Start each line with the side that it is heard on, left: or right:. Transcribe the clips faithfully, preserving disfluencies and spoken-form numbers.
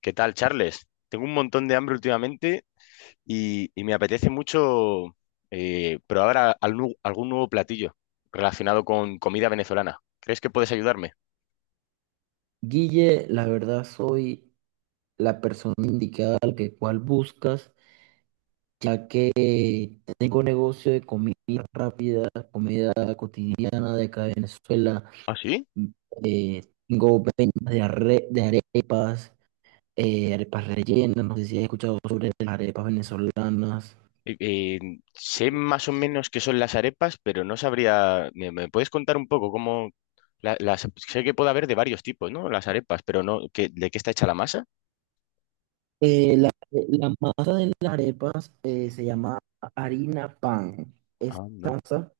left: ¿Qué tal, Charles? Tengo un montón de hambre últimamente y, y me apetece mucho eh, probar a- al nu- algún nuevo platillo relacionado con comida venezolana. ¿Crees que puedes ayudarme?
right: Guille, la verdad soy la persona indicada al que cual buscas, ya que tengo negocio de comida rápida, comida cotidiana de acá de Venezuela.
left: ¿Ah, sí?
right: eh, Tengo ventas de, arre- de arepas, eh, arepas rellenas, no sé si has escuchado sobre las arepas venezolanas.
left: Eh, eh, Sé más o menos qué son las arepas, pero no sabría. ¿Me, me puedes contar un poco cómo la- las sé que puede haber de varios tipos, ¿no? Las arepas, pero no, ¿qué- ¿de qué está hecha la masa?
right: Eh, la, la masa de las arepas eh, se llama harina pan. Esa
left: Anda.
right: masa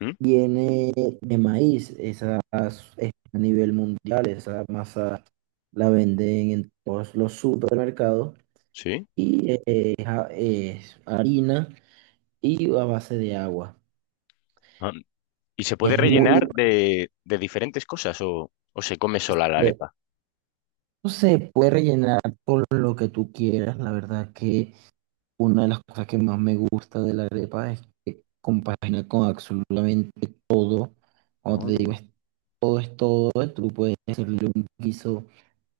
left: ¿Mm?
right: viene de maíz, esas es a nivel mundial, esa masa la venden en todos los supermercados
left: ¿Sí?
right: y eh, es, a- es harina y a base de agua.
left: Ah, ¿Y se puede
right: Es muy
left: rellenar de, de diferentes cosas o, o se come sola la
right: bueno.
left: arepa?
right: No se puede rellenar con lo que tú quieras. La verdad que una de las cosas que más me gusta de la arepa es que compagina con absolutamente todo. Como te digo, es- todo es todo. Tú puedes hacerle un guiso.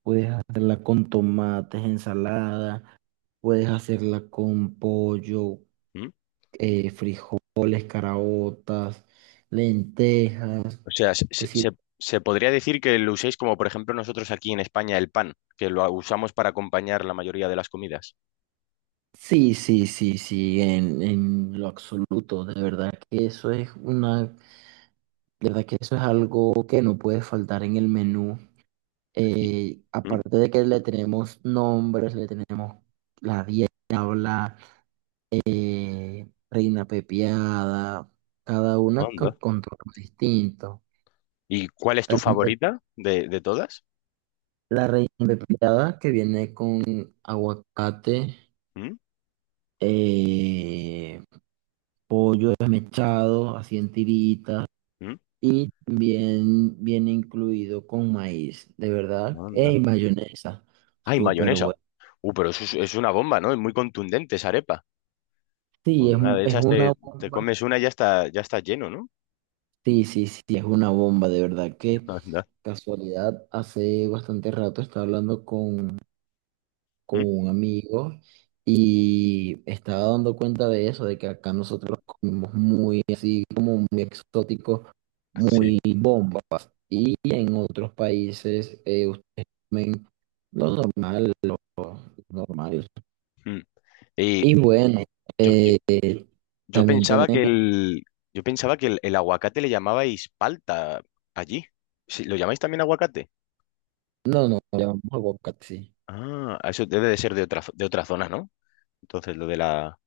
right: Puedes hacerla con tomates, ensalada, puedes hacerla con pollo,
left: ¿Mm?
right: eh, frijoles, caraotas, lentejas.
left: O sea, se,
right: Te
left: se-
right: sir-
left: se- se podría decir que lo uséis como, por ejemplo, nosotros aquí en España el pan, que lo usamos para acompañar la mayoría de las comidas.
right: sí, sí, sí, sí, en, en lo absoluto. De verdad que eso es una, de verdad que eso es algo que no puede faltar en el menú.
left: ¿Y,
right: Eh,
left: ¿Mm?
right: aparte de que le tenemos nombres, le tenemos la dieta, Reina Pepiada, cada una con
left: Anda.
right: contorno distinto.
left: ¿Y cuál es tu
right: También tenemos
left: favorita de, de todas?
right: la reina pepiada que viene con aguacate,
left: ¿Mm?
right: eh, pollo desmechado, así en tiritas,
left: ¿Mm?
right: y también viene incluido con maíz, de verdad,
left: Anda.
right: y mayonesa,
left: ¡Ay,
right: súper
left: mayonesa!
right: bueno.
left: Uh, pero eso es, es una bomba, ¿no? Es muy contundente esa arepa.
right: Sí,
left: Con
right: es,
left: una
right: un-
left: de
right: es
left: esas
right: una
left: te, te
right: bomba.
left: comes una y ya está, ya está lleno, ¿no?
right: Sí, sí, sí, es una bomba, de verdad que
left: Anda.
right: casualidad, hace bastante rato estaba hablando con con
left: ¿Mm?
right: un amigo y estaba dando cuenta de eso, de que acá nosotros comemos muy así, como muy exótico,
left: Sí.
right: muy bombas. Y en otros países eh, ustedes comen lo normal, normal.
left: Mm. Y
right: Y bueno,
left: yo,
right: eh,
left: Yo
right: también
left: pensaba que
right: tenemos,
left: el, yo pensaba que el, el aguacate le llamabais palta allí. Sí, ¿lo llamáis también aguacate?
right: no, no, le llamamos aguacate, sí.
left: Ah, ah, eso debe de ser de otra, de otra zona, ¿no? Entonces, lo de la,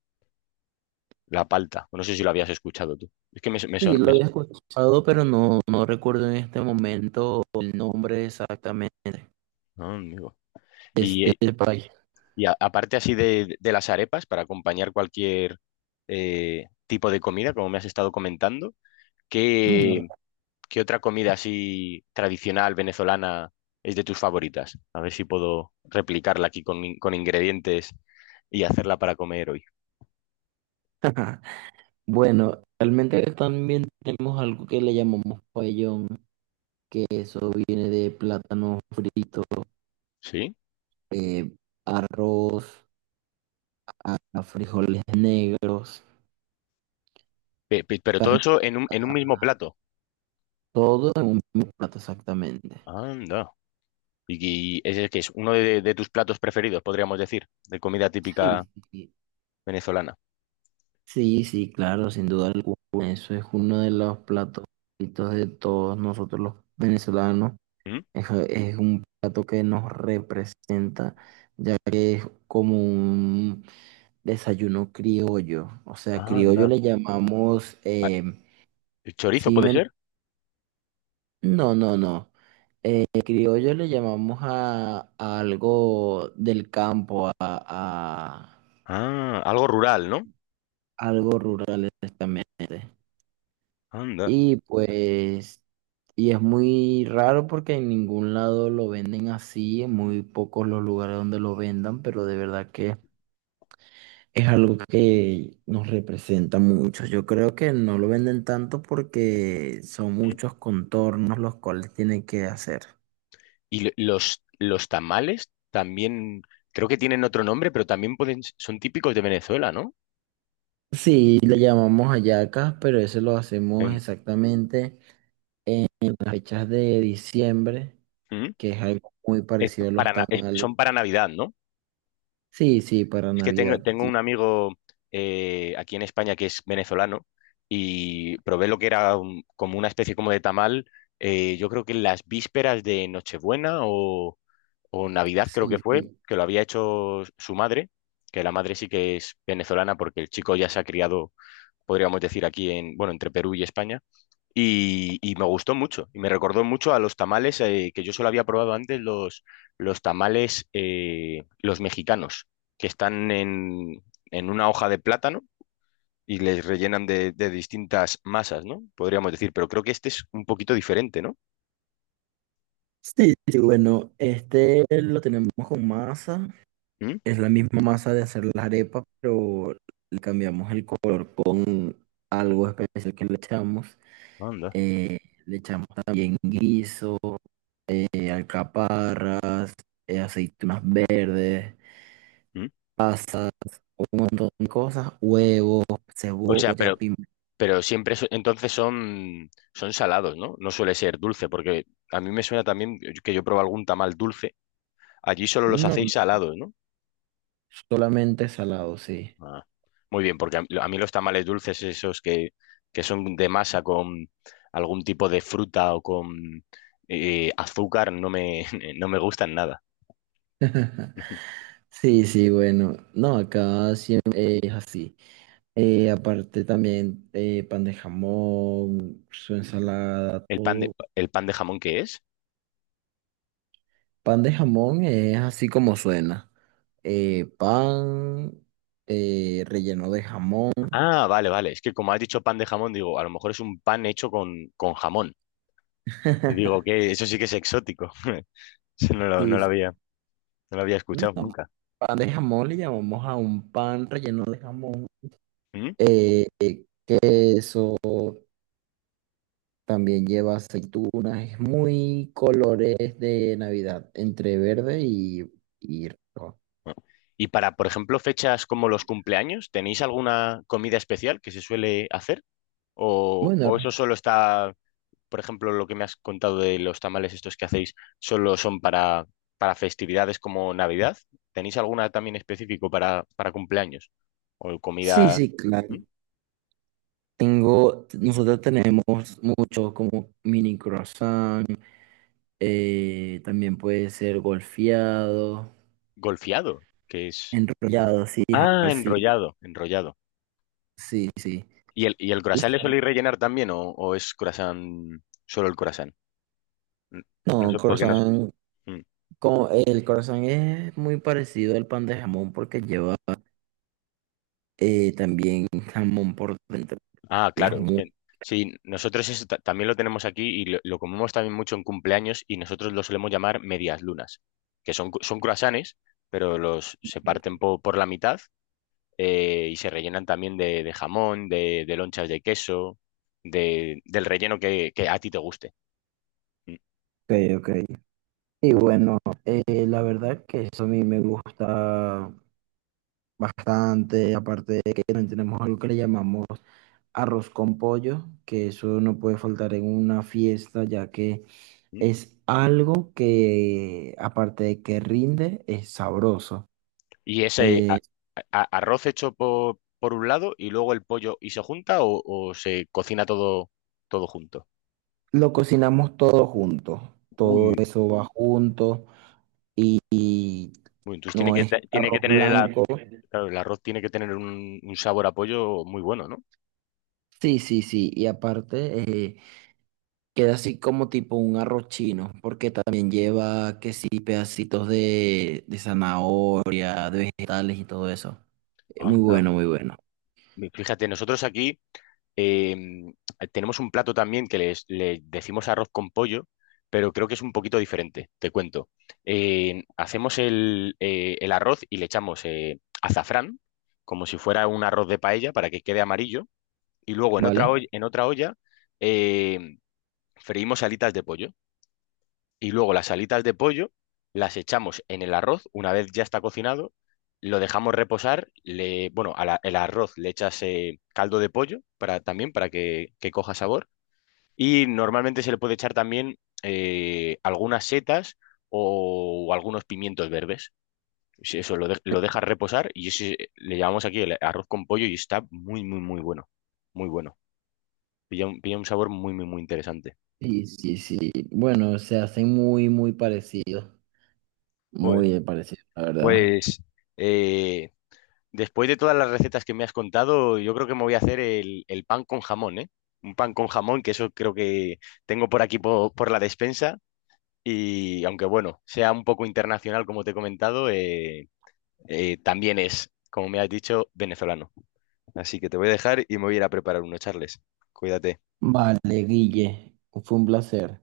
left: la palta. No sé si lo habías escuchado tú. Es que me, su- me,
right: Sí,
left: son-
right: lo
left: me su-
right: había escuchado, pero no, no recuerdo en este momento el nombre exactamente
left: Ah, amigo.
right: de
left: Y,
right: este
left: eh,
right: país.
left: y a- aparte así de, de las arepas, para acompañar cualquier eh, tipo de comida, como me has estado comentando,
right: Bueno,
left: qué ¿Qué otra comida así tradicional venezolana es de tus favoritas? A ver si puedo replicarla aquí con, in- con ingredientes y hacerla para comer hoy.
right: Bueno, realmente acá también tenemos algo que le llamamos pabellón, que eso viene de plátano frito,
left: ¿Sí?
right: eh, arroz, a a frijoles negros,
left: Pe- pe- Pero todo
right: carne,
left: eso en un, en un mismo plato.
right: todo en un mismo plato exactamente.
left: Anda. Y, y ese que es uno de, de tus platos preferidos, podríamos decir, de comida típica
right: Sí, sí,
left: venezolana.
right: sí, sí, claro, sin duda alguna. Eso es uno de los platos favoritos de todos nosotros los venezolanos.
left: ¿Mm?
right: Es, es un plato que nos representa, ya que como un desayuno criollo. O sea, criollo
left: Anda.
right: le llamamos.
left: Ah,
right: Eh,
left: ¿Chorizo
right: sí,
left: puede
right: men-
left: ser?
right: no, no, no. Eh, criollo le llamamos a, a algo del campo, a, a
left: Ah, algo rural, ¿no?
right: algo rural exactamente.
left: Anda.
right: Y pues. Y es muy raro porque en ningún lado lo venden así, en muy pocos los lugares donde lo vendan, pero de verdad que es algo que nos representa mucho. Yo creo que no lo venden tanto porque son
left: ¿Mm?
right: muchos contornos los cuales tienen que hacer.
left: Y lo- los, los tamales también, creo que tienen otro nombre, pero también pueden, son típicos de Venezuela, ¿no?
right: Sí, le llamamos hallacas, pero eso lo hacemos
left: Em,
right: exactamente en las fechas de diciembre,
left: ¿Mm?
right: que es algo muy
left: Es
right: parecido a los
left: para, na- es-
right: tamales.
left: son para Navidad, ¿no?
right: Sí, sí, para
left: Es que tengo,
right: Navidad.
left: tengo un
right: Sí,
left: amigo eh, aquí en España que es venezolano y probé lo que era un- como una especie como de tamal, eh, yo creo que en las vísperas de Nochebuena o Navidad creo que fue,
right: sí.
left: que lo había hecho su madre, que la madre sí que es venezolana porque el chico ya se ha criado, podríamos decir, aquí en, bueno, entre Perú y España. Y, y me gustó mucho, y me recordó mucho a los tamales eh, que yo solo había probado antes, los, los tamales, eh, los mexicanos, que están en, en una hoja de plátano y les rellenan de, de distintas masas, ¿no? Podríamos decir, pero creo que este es un poquito diferente, ¿no?
right: Sí, sí, sí, bueno, este lo tenemos con masa.
left: ¿Mm?
right: Es la misma masa de hacer las arepas, pero le cambiamos el color con algo especial que le echamos.
left: Anda.
right: Eh, Le echamos también guiso, eh, alcaparras, eh, aceitunas verdes,
left: ¿Mm?
right: pasa, un montón de cosas, huevos,
left: O sea,
right: cebolla,
left: pero
right: pimiento.
left: Pero siempre su- entonces son, son salados, ¿no? No suele ser dulce, porque a mí me suena también que yo probé algún tamal dulce. Allí solo los
right: No,
left: hacéis
right: no,
left: salados, ¿no?
right: solamente salado, sí.
left: Ah, muy bien, porque a, a mí los tamales dulces, esos que, que son de masa con algún tipo de fruta o con eh, azúcar, no me, no me gustan nada.
right: Sí, sí, bueno, no, acá siempre es así. Eh, aparte también eh, pan de jamón, su ensalada,
left: ¿El pan
right: todo.
left: de, el pan de jamón qué es?
right: Pan de jamón es así como suena. Eh, pan eh, relleno de jamón.
left: Ah, vale, vale. Es que como has dicho pan de jamón, digo, a lo mejor es un pan hecho con, con jamón. Y digo que eso sí que es exótico. No lo, no
right: Sí,
left: lo había.
right: sí.
left: No lo había escuchado
right: No.
left: nunca.
right: Pan de jamón le llamamos a un pan relleno de jamón.
left: ¿Mm?
right: Eh, También lleva aceitunas, es muy colores de Navidad, entre verde y, y rojo.
left: Y para, por ejemplo, fechas como los cumpleaños, ¿tenéis alguna comida especial que se suele hacer? ¿O,
right: Bueno,
left: o eso
right: r-
left: solo está, por ejemplo, lo que me has contado de los tamales estos que hacéis, solo son para, para festividades como Navidad? ¿Tenéis alguna también específico para, para cumpleaños? ¿O
right: sí,
left: comida
right: sí, claro.
left: ¿Mm?
right: Tengo, nosotros tenemos muchos como mini croissant, eh, también puede ser golfeado,
left: Golfeado, que es...
right: enrollado, sí, ja,
left: Ah,
right: sí,
left: enrollado, enrollado.
right: sí, sí.
left: ¿Y el, y el
right: Y
left: croissant le
right: son-
left: soléis rellenar también o, o es croissant, solo el croissant? N- No
right: no,
left: sé por qué no... sé.
right: croissant,
left: ¿Mm?
right: como, el croissant es muy parecido al pan de jamón porque lleva eh, también jamón por dentro
left: Ah,
right: y es
left: claro, es que
right: muy
left: sí, nosotros eso ta- también lo tenemos aquí y lo, lo comemos también mucho en cumpleaños y nosotros lo solemos llamar medias lunas, que son, cu- son croissants, pero los se parten
right: rico.
left: po- por la mitad eh, y se rellenan también de, de jamón, de, de lonchas de queso, de, del relleno que, que a ti te guste. Mm,
right: Ok, ok. Y bueno, eh, la verdad que eso a mí me gusta bastante, aparte de que también tenemos algo que le llamamos arroz con pollo, que eso no puede faltar en una fiesta, ya que
left: mm.
right: es algo que, aparte de que rinde, es sabroso.
left: Y ese a-
right: Eh,
left: a- arroz hecho por, por un lado y luego el pollo y se junta o, o se cocina todo, todo junto.
right: lo cocinamos todo juntos, todo
left: Uy,
right: eso va junto,
left: uy, entonces tiene
right: no
left: que,
right: es
left: te- tiene que
right: arroz
left: tener el, ar-
right: blanco.
left: Claro, el arroz tiene que tener un, un sabor a pollo muy bueno, ¿no?
right: Sí, sí, sí, y aparte queda así como tipo un arroz chino, porque también lleva que sí, pedacitos de, de zanahoria, de vegetales y todo eso. Eh, Muy
left: Anda.
right: bueno, muy bueno.
left: Mi- Fíjate, nosotros aquí em, tenemos un plato también que les, le decimos arroz con pollo, pero creo que es un poquito diferente, te cuento. Eh, hacemos el, eh, el arroz y le echamos eh, azafrán, como si fuera un arroz de paella, para que quede amarillo, y luego en otra, olla-
right: ¿Vale?
left: en otra olla em, freímos alitas de pollo. Y luego las alitas de pollo las echamos en el arroz una vez ya está cocinado, lo dejamos reposar, le, bueno, al el arroz le echas eh, caldo de pollo para, también para que, que coja sabor y normalmente se le puede echar también eh, algunas setas o, algunos pimientos verdes. Sí, eso lo, de- lo dejas reposar y ese le llamamos aquí el arroz con pollo y está muy, muy, muy bueno. Muy bueno. Pilla un, pilla un sabor muy, muy, muy interesante.
right: Sí, sí, sí. Bueno, se hacen muy, muy parecidos.
left: Joder.
right: Muy parecidos, la verdad.
left: Pues eh, después de todas las recetas que me has contado, yo creo que me voy a hacer el, el pan con jamón, ¿eh? Un pan con jamón, que eso creo que tengo por aquí po- por la despensa. Y aunque bueno, sea un poco internacional, como te he comentado, eh, eh, también es, como me has dicho, venezolano. Así que te voy a dejar y me voy a ir a preparar uno, Charles. Cuídate.
right: Vale, Guille, fue un placer.